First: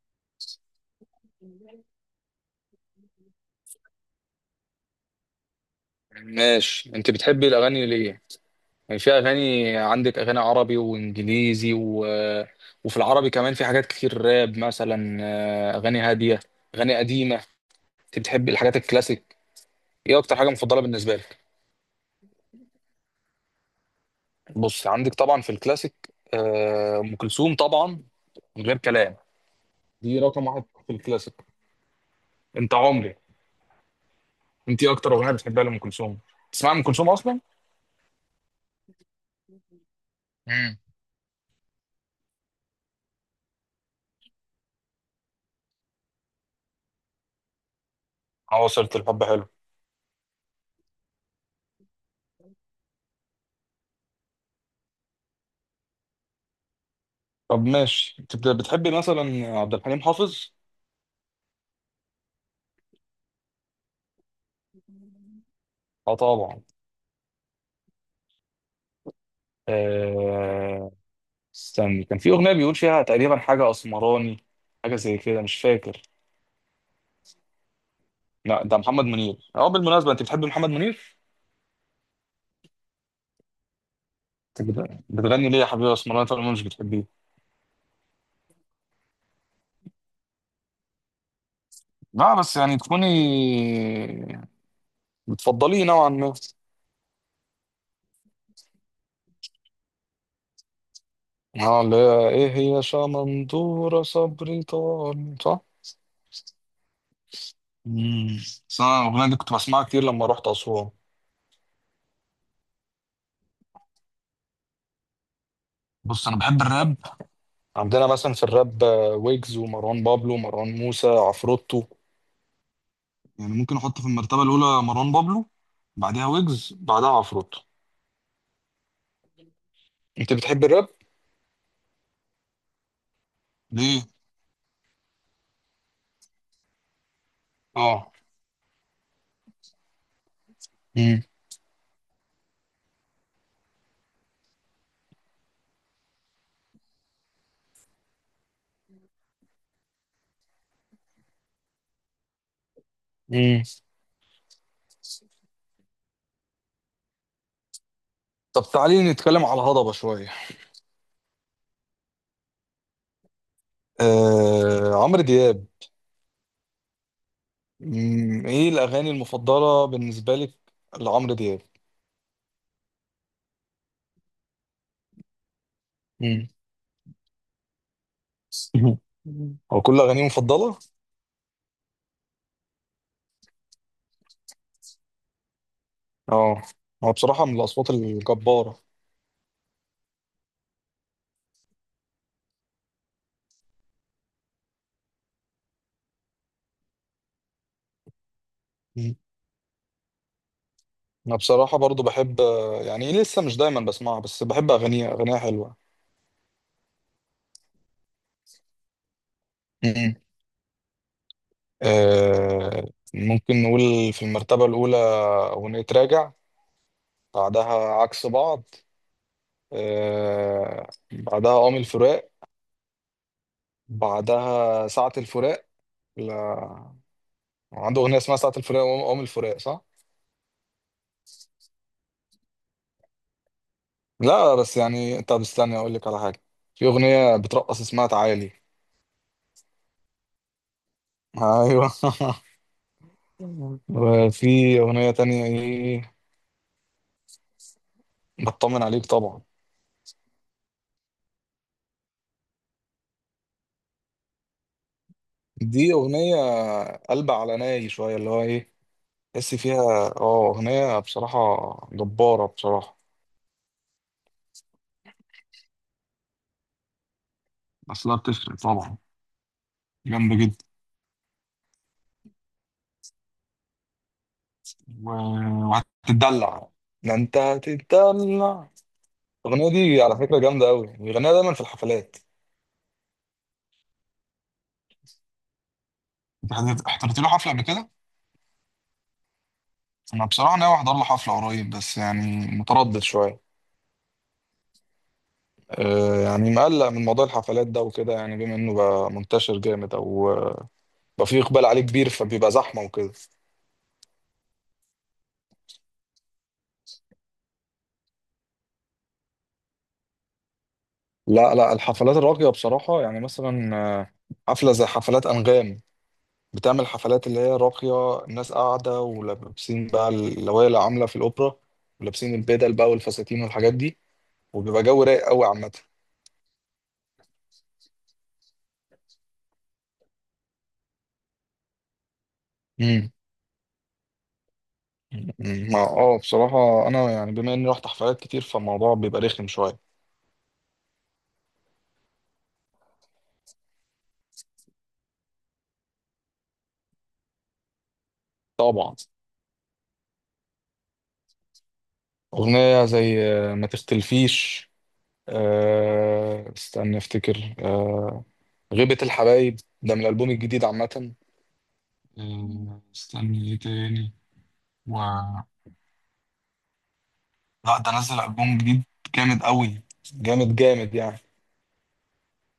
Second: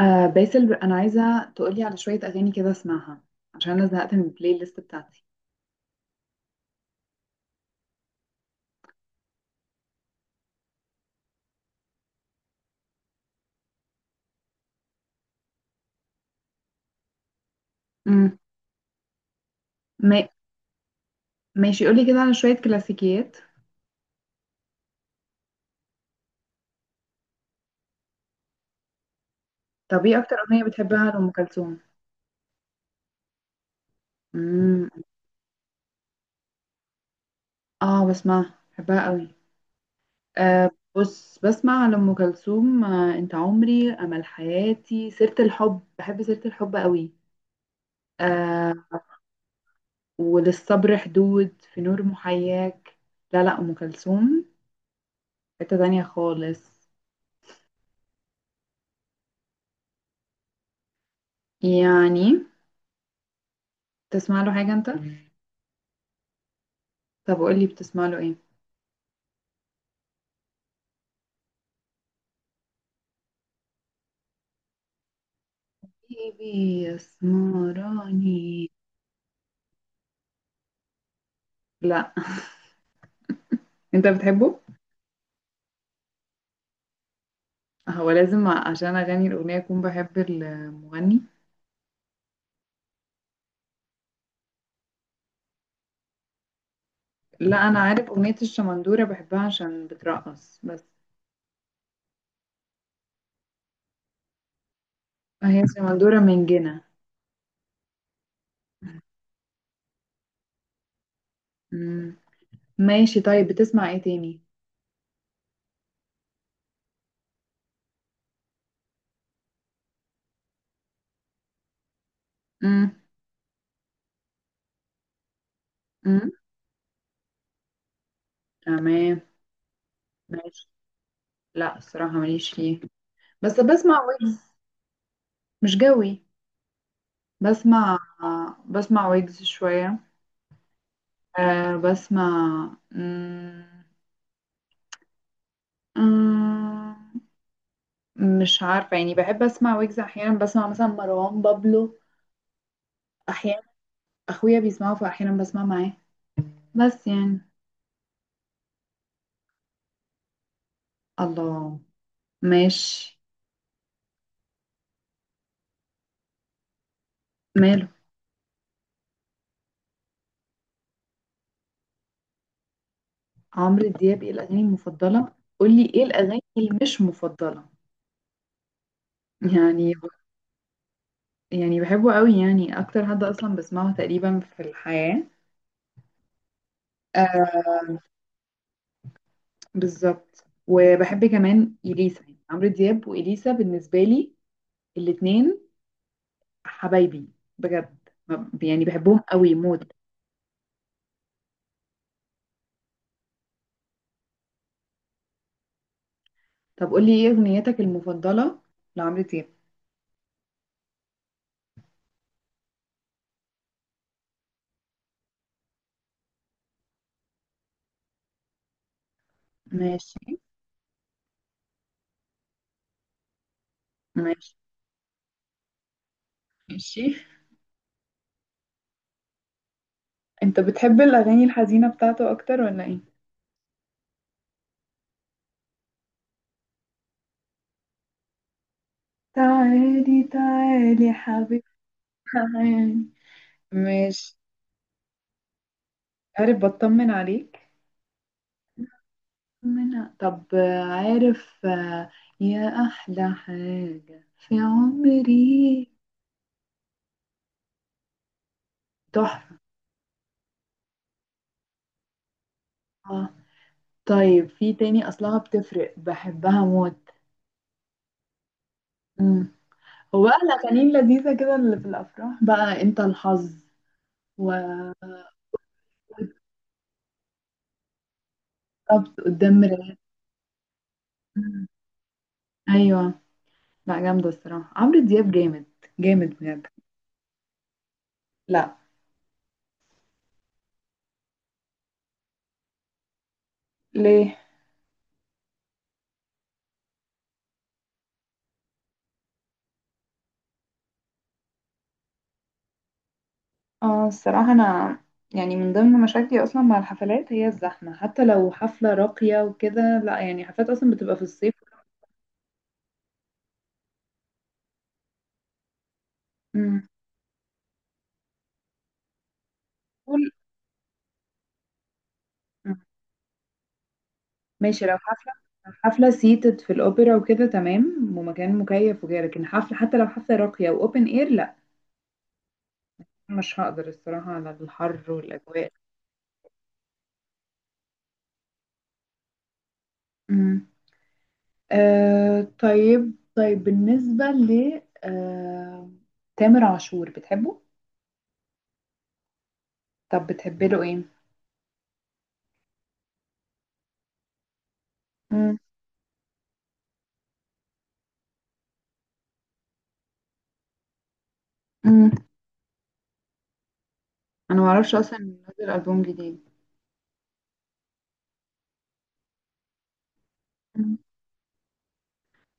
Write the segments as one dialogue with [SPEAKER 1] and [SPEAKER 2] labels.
[SPEAKER 1] آه، باسل، انا عايزه تقولي على شويه اغاني كده اسمعها. عشان انا زهقت من البلاي ليست بتاعتي.
[SPEAKER 2] ماشي، انت بتحبي الاغاني ليه؟ يعني في اغاني. عندك اغاني عربي وانجليزي وفي العربي كمان في حاجات كتير، راب مثلا، اغاني هاديه، اغاني قديمه. انت
[SPEAKER 1] امم
[SPEAKER 2] بتحبي الحاجات الكلاسيك؟ ايه
[SPEAKER 1] ما...
[SPEAKER 2] اكتر حاجه مفضله بالنسبه لك؟
[SPEAKER 1] ماشي، قولي كده على شويه كلاسيكيات.
[SPEAKER 2] بص، عندك طبعا في الكلاسيك ام كلثوم طبعا، من غير كلام.
[SPEAKER 1] طب ايه
[SPEAKER 2] دي
[SPEAKER 1] اكتر
[SPEAKER 2] رقم واحد
[SPEAKER 1] اغنيه
[SPEAKER 2] في
[SPEAKER 1] بتحبها لام
[SPEAKER 2] الكلاسيك.
[SPEAKER 1] كلثوم؟
[SPEAKER 2] انت عمري. انت
[SPEAKER 1] امم.
[SPEAKER 2] ايه اكتر اغنيه بتحبها لام كلثوم؟ تسمع ام كلثوم اصلا؟
[SPEAKER 1] اه، بسمعها بحبها قوي. آه
[SPEAKER 2] امم.
[SPEAKER 1] بص، بسمع لام كلثوم، انت عمري، امل حياتي، سيره الحب، بحب سيره الحب قوي، آه،
[SPEAKER 2] عواصر الحب حلو.
[SPEAKER 1] وللصبر حدود، في نور محياك. لا لا، ام كلثوم حته تانية خالص.
[SPEAKER 2] طب ماشي، انت بتحبي مثلا عبد الحليم حافظ؟
[SPEAKER 1] يعني، تسمع له حاجه انت؟
[SPEAKER 2] اه طبعا.
[SPEAKER 1] طب قولي، بتسمع له ايه؟
[SPEAKER 2] آه... استني، كان في اغنيه بيقول فيها تقريبا حاجه اسمراني، حاجه زي كده مش فاكر.
[SPEAKER 1] حبيبي
[SPEAKER 2] لا،
[SPEAKER 1] يسمراني؟
[SPEAKER 2] ده محمد منير. اه، بالمناسبه، انت بتحبي محمد منير؟
[SPEAKER 1] لا، انت بتحبه؟
[SPEAKER 2] انت بتغني ليه يا حبيبي اسمراني طالما مش بتحبيه؟
[SPEAKER 1] هو لازم عشان اغني الاغنيه اكون بحب المغني؟
[SPEAKER 2] لا بس يعني تكوني بتفضليه نوعا ما.
[SPEAKER 1] لا، انا عارف اغنيه الشمندوره بحبها عشان بترقص بس.
[SPEAKER 2] اه، اللي هي ايه؟ هي شمندوره صبري طال،
[SPEAKER 1] هي
[SPEAKER 2] صح؟
[SPEAKER 1] الشمندوره من جنة.
[SPEAKER 2] امم. بس انا الاغنيه دي كنت بسمعها كتير لما رحت اسوان.
[SPEAKER 1] مم. ماشي، طيب بتسمع ايه تاني؟
[SPEAKER 2] بص، انا بحب الراب. عندنا مثلا في الراب ويجز ومروان بابلو ومروان موسى عفروتو.
[SPEAKER 1] مم.
[SPEAKER 2] يعني ممكن احط في المرتبه الاولى مروان بابلو، بعدها
[SPEAKER 1] مم.
[SPEAKER 2] ويجز، بعدها عفروتو.
[SPEAKER 1] تمام.
[SPEAKER 2] انت بتحب
[SPEAKER 1] ماشي.
[SPEAKER 2] الراب؟
[SPEAKER 1] لا، الصراحه ماليش فيه، بس بسمع
[SPEAKER 2] ليه؟
[SPEAKER 1] ويجز. مش جوي. بسمع
[SPEAKER 2] اه.
[SPEAKER 1] بسمع ويجز شويه.
[SPEAKER 2] امم.
[SPEAKER 1] أه بسمع. مم. أمم، مش عارفة، يعني بحب أسمع ويجز أحيانا، بسمع مثلا مروان بابلو أحيانا.
[SPEAKER 2] امم.
[SPEAKER 1] أخويا بيسمعه فأحيانا بسمع معاه، بس يعني.
[SPEAKER 2] طب تعالي نتكلم على الهضبه شويه.
[SPEAKER 1] الله. ماشي.
[SPEAKER 2] عمرو دياب.
[SPEAKER 1] ماله
[SPEAKER 2] مم. ايه الاغاني المفضله بالنسبه لك لعمرو دياب؟
[SPEAKER 1] عمرو دياب؟ إيه الأغاني المفضلة؟ قولي إيه الأغاني
[SPEAKER 2] مم.
[SPEAKER 1] اللي مش مفضلة.
[SPEAKER 2] هو
[SPEAKER 1] يعني
[SPEAKER 2] كل اغانيه مفضله.
[SPEAKER 1] يعني بحبه قوي، يعني أكتر حد أصلا بسمعه تقريبا في الحياة.
[SPEAKER 2] اه، هو بصراحه من
[SPEAKER 1] آه،
[SPEAKER 2] الاصوات الجباره.
[SPEAKER 1] بالظبط. وبحب كمان إليسا، يعني عمرو دياب وإليسا بالنسبة لي الاتنين حبايبي بجد. يعني بحبهم قوي موت.
[SPEAKER 2] انا بصراحه برضو بحب، يعني لسه مش دايما بسمعها بس بحب اغانيها. اغانيها حلوه.
[SPEAKER 1] طب قولي ايه اغنيتك المفضلة لعمرو دياب.
[SPEAKER 2] مم. آه ممكن نقول في المرتبه الاولى اغنيه راجع، بعدها عكس بعض،
[SPEAKER 1] ماشي.
[SPEAKER 2] بعدها قوم الفراق،
[SPEAKER 1] ماشي.
[SPEAKER 2] بعدها ساعه الفراق. لا،
[SPEAKER 1] ماشي.
[SPEAKER 2] عنده اغنيه اسمها ساعه الفراق وقوم الفراق، صح.
[SPEAKER 1] انت بتحب الاغاني الحزينة بتاعته اكتر ولا ايه؟
[SPEAKER 2] لا بس يعني، طب استنى اقول لك على حاجه. في اغنيه بترقص اسمها تعالي.
[SPEAKER 1] تعالي تعالي يا حبيبي،
[SPEAKER 2] ايوه.
[SPEAKER 1] تعالي. ماشي.
[SPEAKER 2] وفي اغنيه تانية ايه؟
[SPEAKER 1] عارف بطمن عليك؟
[SPEAKER 2] بطمن عليك طبعا.
[SPEAKER 1] من طب، عارف، يا احلى حاجة في عمري،
[SPEAKER 2] دي أغنية قلب على ناي شوية، اللي هو إيه، تحس
[SPEAKER 1] تحفة.
[SPEAKER 2] فيها. اه، أغنية بصراحة جبارة بصراحة.
[SPEAKER 1] طيب، في تاني اصلها بتفرق، بحبها موت.
[SPEAKER 2] أصلها بتفرق طبعا،
[SPEAKER 1] هو
[SPEAKER 2] جامدة
[SPEAKER 1] بقى
[SPEAKER 2] جدا.
[SPEAKER 1] الأغاني اللذيذة كده اللي في الأفراح، بقى أنت الحظ، وربط،
[SPEAKER 2] و... وهتتدلع، ده أنت هتتدلع.
[SPEAKER 1] قدام
[SPEAKER 2] الأغنية
[SPEAKER 1] مراية.
[SPEAKER 2] دي على فكرة جامدة أوي، بيغنيها دايما في الحفلات.
[SPEAKER 1] أيوة. لا، جامدة، الصراحة عمرو دياب جامد، جامد
[SPEAKER 2] أنت
[SPEAKER 1] بجد.
[SPEAKER 2] حضرت له حفلة قبل كده؟
[SPEAKER 1] لا.
[SPEAKER 2] أنا بصراحة ناوي أحضر له حفلة قريب بس يعني متردد شوية.
[SPEAKER 1] ليه؟
[SPEAKER 2] أه يعني مقلق من موضوع الحفلات ده وكده، يعني بما إنه بقى منتشر جامد أو بقى فيه إقبال عليه كبير فبيبقى زحمة وكده.
[SPEAKER 1] اه الصراحة أنا يعني من ضمن مشاكلي أصلا مع الحفلات هي الزحمة. حتى لو حفلة راقية وكده لا، يعني حفلات أصلا بتبقى في الصيف.
[SPEAKER 2] لا لا، الحفلات الراقية بصراحة يعني مثلا حفلة زي حفلات أنغام.
[SPEAKER 1] أمم.
[SPEAKER 2] بتعمل حفلات اللي هي راقية، الناس قاعدة ولابسين بقى
[SPEAKER 1] طول.
[SPEAKER 2] اللوايا اللي عاملة في الأوبرا، ولابسين البدل
[SPEAKER 1] أمم.
[SPEAKER 2] بقى والفساتين والحاجات دي، وبيبقى
[SPEAKER 1] ماشي، لو
[SPEAKER 2] جو رايق
[SPEAKER 1] حفلة،
[SPEAKER 2] قوي عامة.
[SPEAKER 1] حفلة سيتد في الأوبرا وكده تمام ومكان مكيف وكده، لكن حفلة حتى لو حفلة راقية وأوبن إير لا.
[SPEAKER 2] امم.
[SPEAKER 1] مش هقدر الصراحة على الحر والأجواء.
[SPEAKER 2] ما بصراحة أنا يعني بما إني رحت حفلات كتير فالموضوع بيبقى رخم شوية.
[SPEAKER 1] مم. آه طيب، طيب بالنسبة ل تامر عاشور، بتحبه؟
[SPEAKER 2] طبعا.
[SPEAKER 1] طب بتحبي له ايه؟
[SPEAKER 2] أغنية زي ما تختلفيش.
[SPEAKER 1] مم.
[SPEAKER 2] استنى أفتكر. غيبة الحبايب، ده من الألبوم الجديد عامة.
[SPEAKER 1] مم.
[SPEAKER 2] استني ايه تاني؟
[SPEAKER 1] أنا معرفش
[SPEAKER 2] و...
[SPEAKER 1] أصلا إنه نزل ألبوم جديد.
[SPEAKER 2] لا ده نزل ألبوم جديد، جامد قوي، جامد جامد
[SPEAKER 1] مم.
[SPEAKER 2] يعني.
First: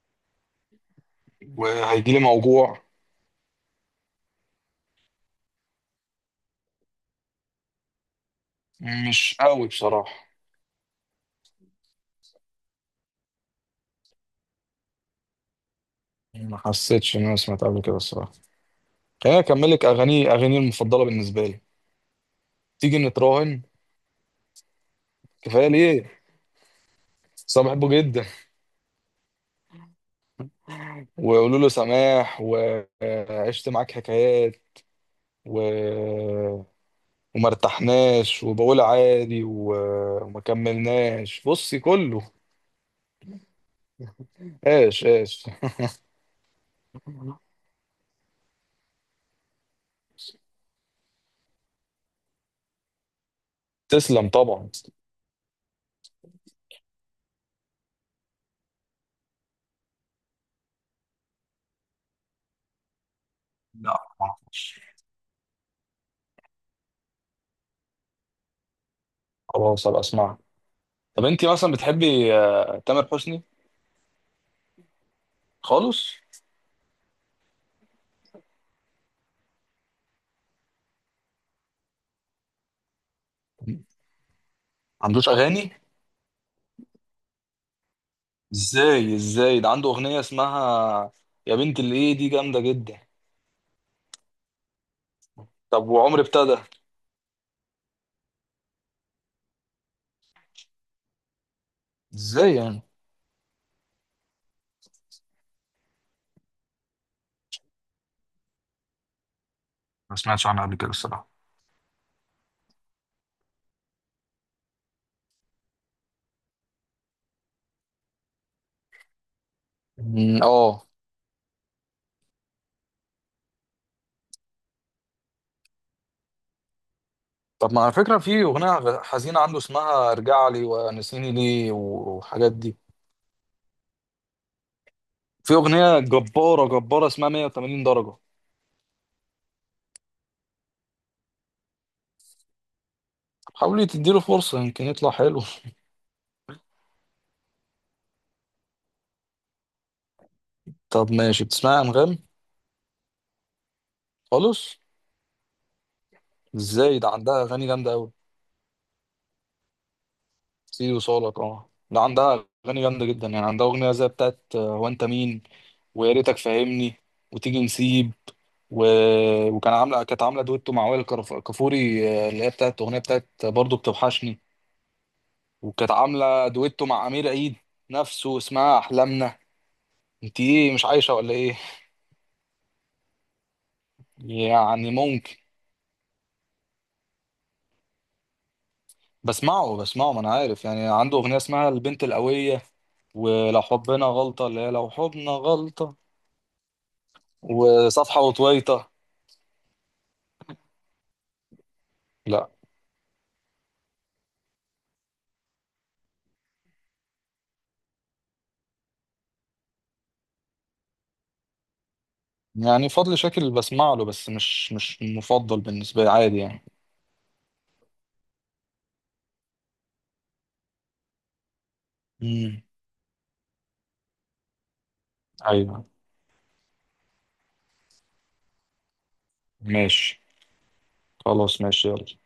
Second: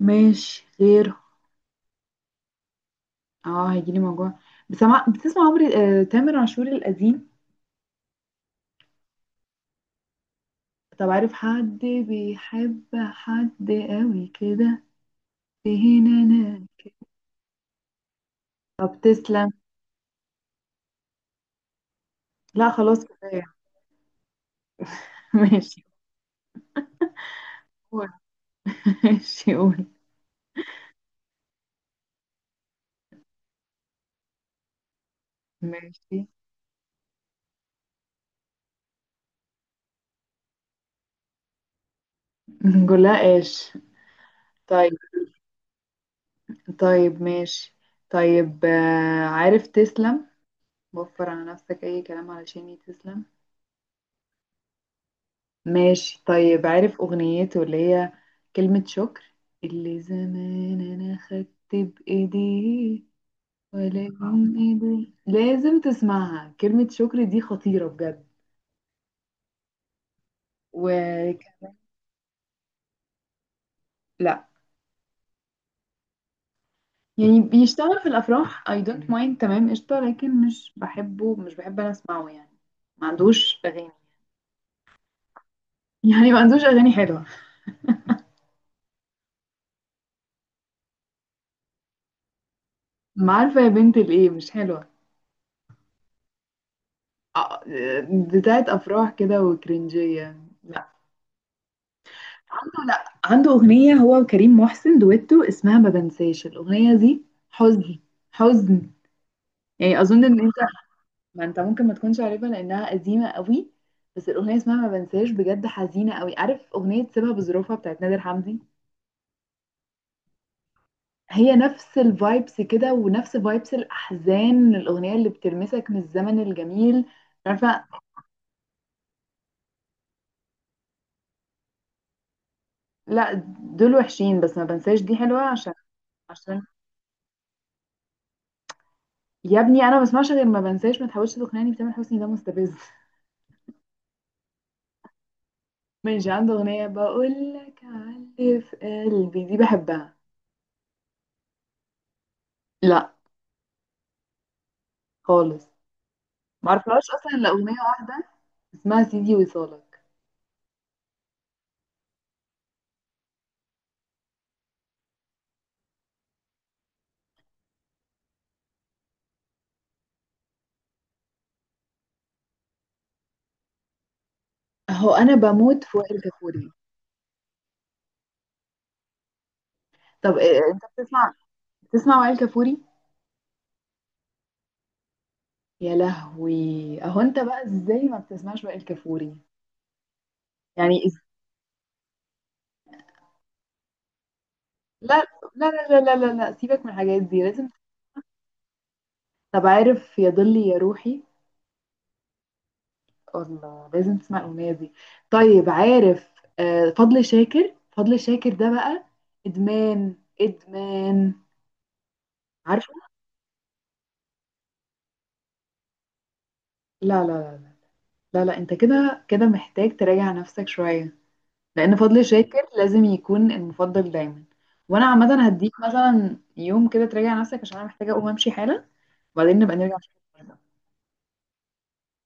[SPEAKER 1] ماشي، غير.
[SPEAKER 2] وهيجيلي موجوع.
[SPEAKER 1] اه، هيجيلي موجوع. بتسمع عمري، تامر عاشور القديم.
[SPEAKER 2] مش قوي بصراحة.
[SPEAKER 1] طب عارف حد بيحب حد قوي كده؟ فين
[SPEAKER 2] ما
[SPEAKER 1] أنا؟
[SPEAKER 2] حسيتش ان انا سمعت قبل كده الصراحة.
[SPEAKER 1] طب
[SPEAKER 2] خليني
[SPEAKER 1] تسلم.
[SPEAKER 2] اكمل لك اغاني المفضلة بالنسبة لي.
[SPEAKER 1] لا
[SPEAKER 2] تيجي
[SPEAKER 1] خلاص، كفاية.
[SPEAKER 2] نتراهن؟ كفاية
[SPEAKER 1] ماشي،
[SPEAKER 2] ليه؟ بس أنا بحبه
[SPEAKER 1] قول.
[SPEAKER 2] جدا.
[SPEAKER 1] ماشي قول.
[SPEAKER 2] وقولوا له سماح، وعشت معاك حكايات و...
[SPEAKER 1] ماشي.
[SPEAKER 2] وما ارتحناش، وبقول عادي وما كملناش. بصي كله.
[SPEAKER 1] نقول لها ايش؟ طيب.
[SPEAKER 2] ايش ايش.
[SPEAKER 1] طيب ماشي. طيب، عارف تسلم؟ وفر على نفسك اي كلام علشان تسلم.
[SPEAKER 2] تسلم طبعا.
[SPEAKER 1] ماشي. طيب عارف اغنيته اللي هي كلمة شكر، اللي زمان انا خدت بايديه
[SPEAKER 2] لا، ما
[SPEAKER 1] ولكن
[SPEAKER 2] أعرفش.
[SPEAKER 1] ايدي لازم تسمعها؟ كلمة شكر دي خطيرة بجد.
[SPEAKER 2] خلاص هبقى اسمعها.
[SPEAKER 1] و
[SPEAKER 2] طب انت مثلا بتحبي تامر حسني؟
[SPEAKER 1] لا،
[SPEAKER 2] خالص.
[SPEAKER 1] يعني بيشتغل في الافراح I don't mind، تمام قشطه، لكن مش بحبه، مش بحب انا اسمعه يعني. ما عندوش
[SPEAKER 2] ما
[SPEAKER 1] اغاني.
[SPEAKER 2] عندوش اغاني؟
[SPEAKER 1] يعني ما عندوش اغاني حلوه.
[SPEAKER 2] ازاي ازاي، ده عنده اغنيه اسمها يا بنت الايه، دي جامده جدا.
[SPEAKER 1] ما عارفه، يا بنت الايه مش حلوه.
[SPEAKER 2] طب وعمر ابتدى.
[SPEAKER 1] آه، بتاعت افراح كده وكرنجيه، لا.
[SPEAKER 2] ازاي يعني؟
[SPEAKER 1] عنده، لا، عنده اغنيه هو وكريم محسن دويتو اسمها ما بنساش، الاغنيه دي حزن، حزن. يعني
[SPEAKER 2] ما
[SPEAKER 1] اظن ان
[SPEAKER 2] سمعتش
[SPEAKER 1] انت،
[SPEAKER 2] عنها قبل كده الصراحه.
[SPEAKER 1] ما انت ممكن ما تكونش عارفها لانها قديمه قوي، بس الاغنيه اسمها ما بنساش بجد حزينه قوي. عارف اغنيه سيبها بظروفها بتاعت نادر حمدي؟
[SPEAKER 2] مم، اه.
[SPEAKER 1] هي نفس الفايبس كده، ونفس فايبس الأحزان، الأغنية اللي بتلمسك من الزمن الجميل.
[SPEAKER 2] طب ما
[SPEAKER 1] عارفة؟
[SPEAKER 2] على فكره، في اغنيه حزينه عنده اسمها ارجع لي ونسيني ليه والحاجات دي.
[SPEAKER 1] لا، دول وحشين، بس ما بنساش دي حلوة.
[SPEAKER 2] في
[SPEAKER 1] عشان
[SPEAKER 2] اغنيه
[SPEAKER 1] عشان
[SPEAKER 2] جباره جباره اسمها 180 درجه.
[SPEAKER 1] يا ابني أنا ما بسمعش غير ما بنساش، ما تحاولش تقنعني بتامر حسني ده مستفز.
[SPEAKER 2] حاولي تديله فرصه، يمكن يطلع حلو.
[SPEAKER 1] ماشي، عنده أغنية بقول لك علي في قلبي دي بحبها.
[SPEAKER 2] طب ماشي، بتسمعي انغام؟
[SPEAKER 1] لا.
[SPEAKER 2] خالص؟
[SPEAKER 1] خالص. ما
[SPEAKER 2] ازاي،
[SPEAKER 1] اعرفهاش
[SPEAKER 2] ده
[SPEAKER 1] أصلا
[SPEAKER 2] عندها
[SPEAKER 1] إلا
[SPEAKER 2] اغاني
[SPEAKER 1] أغنية
[SPEAKER 2] جامده قوي.
[SPEAKER 1] واحدة اسمها سيدي وصالك.
[SPEAKER 2] سيدي وصالك، اه ده عندها اغاني جامده جدا يعني. عندها اغنيه زي بتاعت هو انت مين، ويا ريتك فاهمني، وتيجي نسيب و... وكان عامله كانت عامله دويتو مع وائل كفوري، اللي هي بتاعت اغنيه بتاعت برضه بتوحشني.
[SPEAKER 1] أهو أنا بموت
[SPEAKER 2] وكانت
[SPEAKER 1] في وائل
[SPEAKER 2] عامله
[SPEAKER 1] كفوري.
[SPEAKER 2] دويتو مع امير عيد نفسه اسمها احلامنا.
[SPEAKER 1] طب
[SPEAKER 2] انت
[SPEAKER 1] إيه،
[SPEAKER 2] ايه
[SPEAKER 1] أنت
[SPEAKER 2] مش عايشه
[SPEAKER 1] بتسمع
[SPEAKER 2] ولا ايه؟
[SPEAKER 1] بتسمع وائل كفوري؟
[SPEAKER 2] يعني ممكن.
[SPEAKER 1] يا لهوي. اهو انت بقى، ازاي ما بتسمعش بقى الكافوري؟
[SPEAKER 2] بسمعه، ما انا عارف يعني
[SPEAKER 1] يعني
[SPEAKER 2] عنده اغنيه اسمها البنت القويه، ولو حبنا غلطة اللي هي لو
[SPEAKER 1] لا
[SPEAKER 2] حبنا
[SPEAKER 1] لا
[SPEAKER 2] غلطة،
[SPEAKER 1] لا لا لا لا، سيبك من الحاجات دي، لازم.
[SPEAKER 2] وصفحة وطويطة.
[SPEAKER 1] طب عارف يا ضلي يا روحي؟
[SPEAKER 2] لا.
[SPEAKER 1] الله، لازم تسمع الاغنيه دي. طيب عارف، فضل شاكر، فضل شاكر ده بقى ادمان. ادمان.
[SPEAKER 2] يعني
[SPEAKER 1] عارفه؟
[SPEAKER 2] فضل شاكر بسمع له بس مش مفضل بالنسبة لي، عادي يعني.
[SPEAKER 1] لا لا لا لا. لا لا، انت كده كده محتاج تراجع نفسك شويه. لان فضل
[SPEAKER 2] امم.
[SPEAKER 1] شاكر لازم يكون المفضل دايما. وانا عامه هديك
[SPEAKER 2] ايوه.
[SPEAKER 1] مثلا يوم كده تراجع نفسك، عشان انا محتاجه اقوم امشي حالا. وبعدين نبقى نرجع
[SPEAKER 2] ماشي،
[SPEAKER 1] نشوف.
[SPEAKER 2] خلاص ماشي يلا.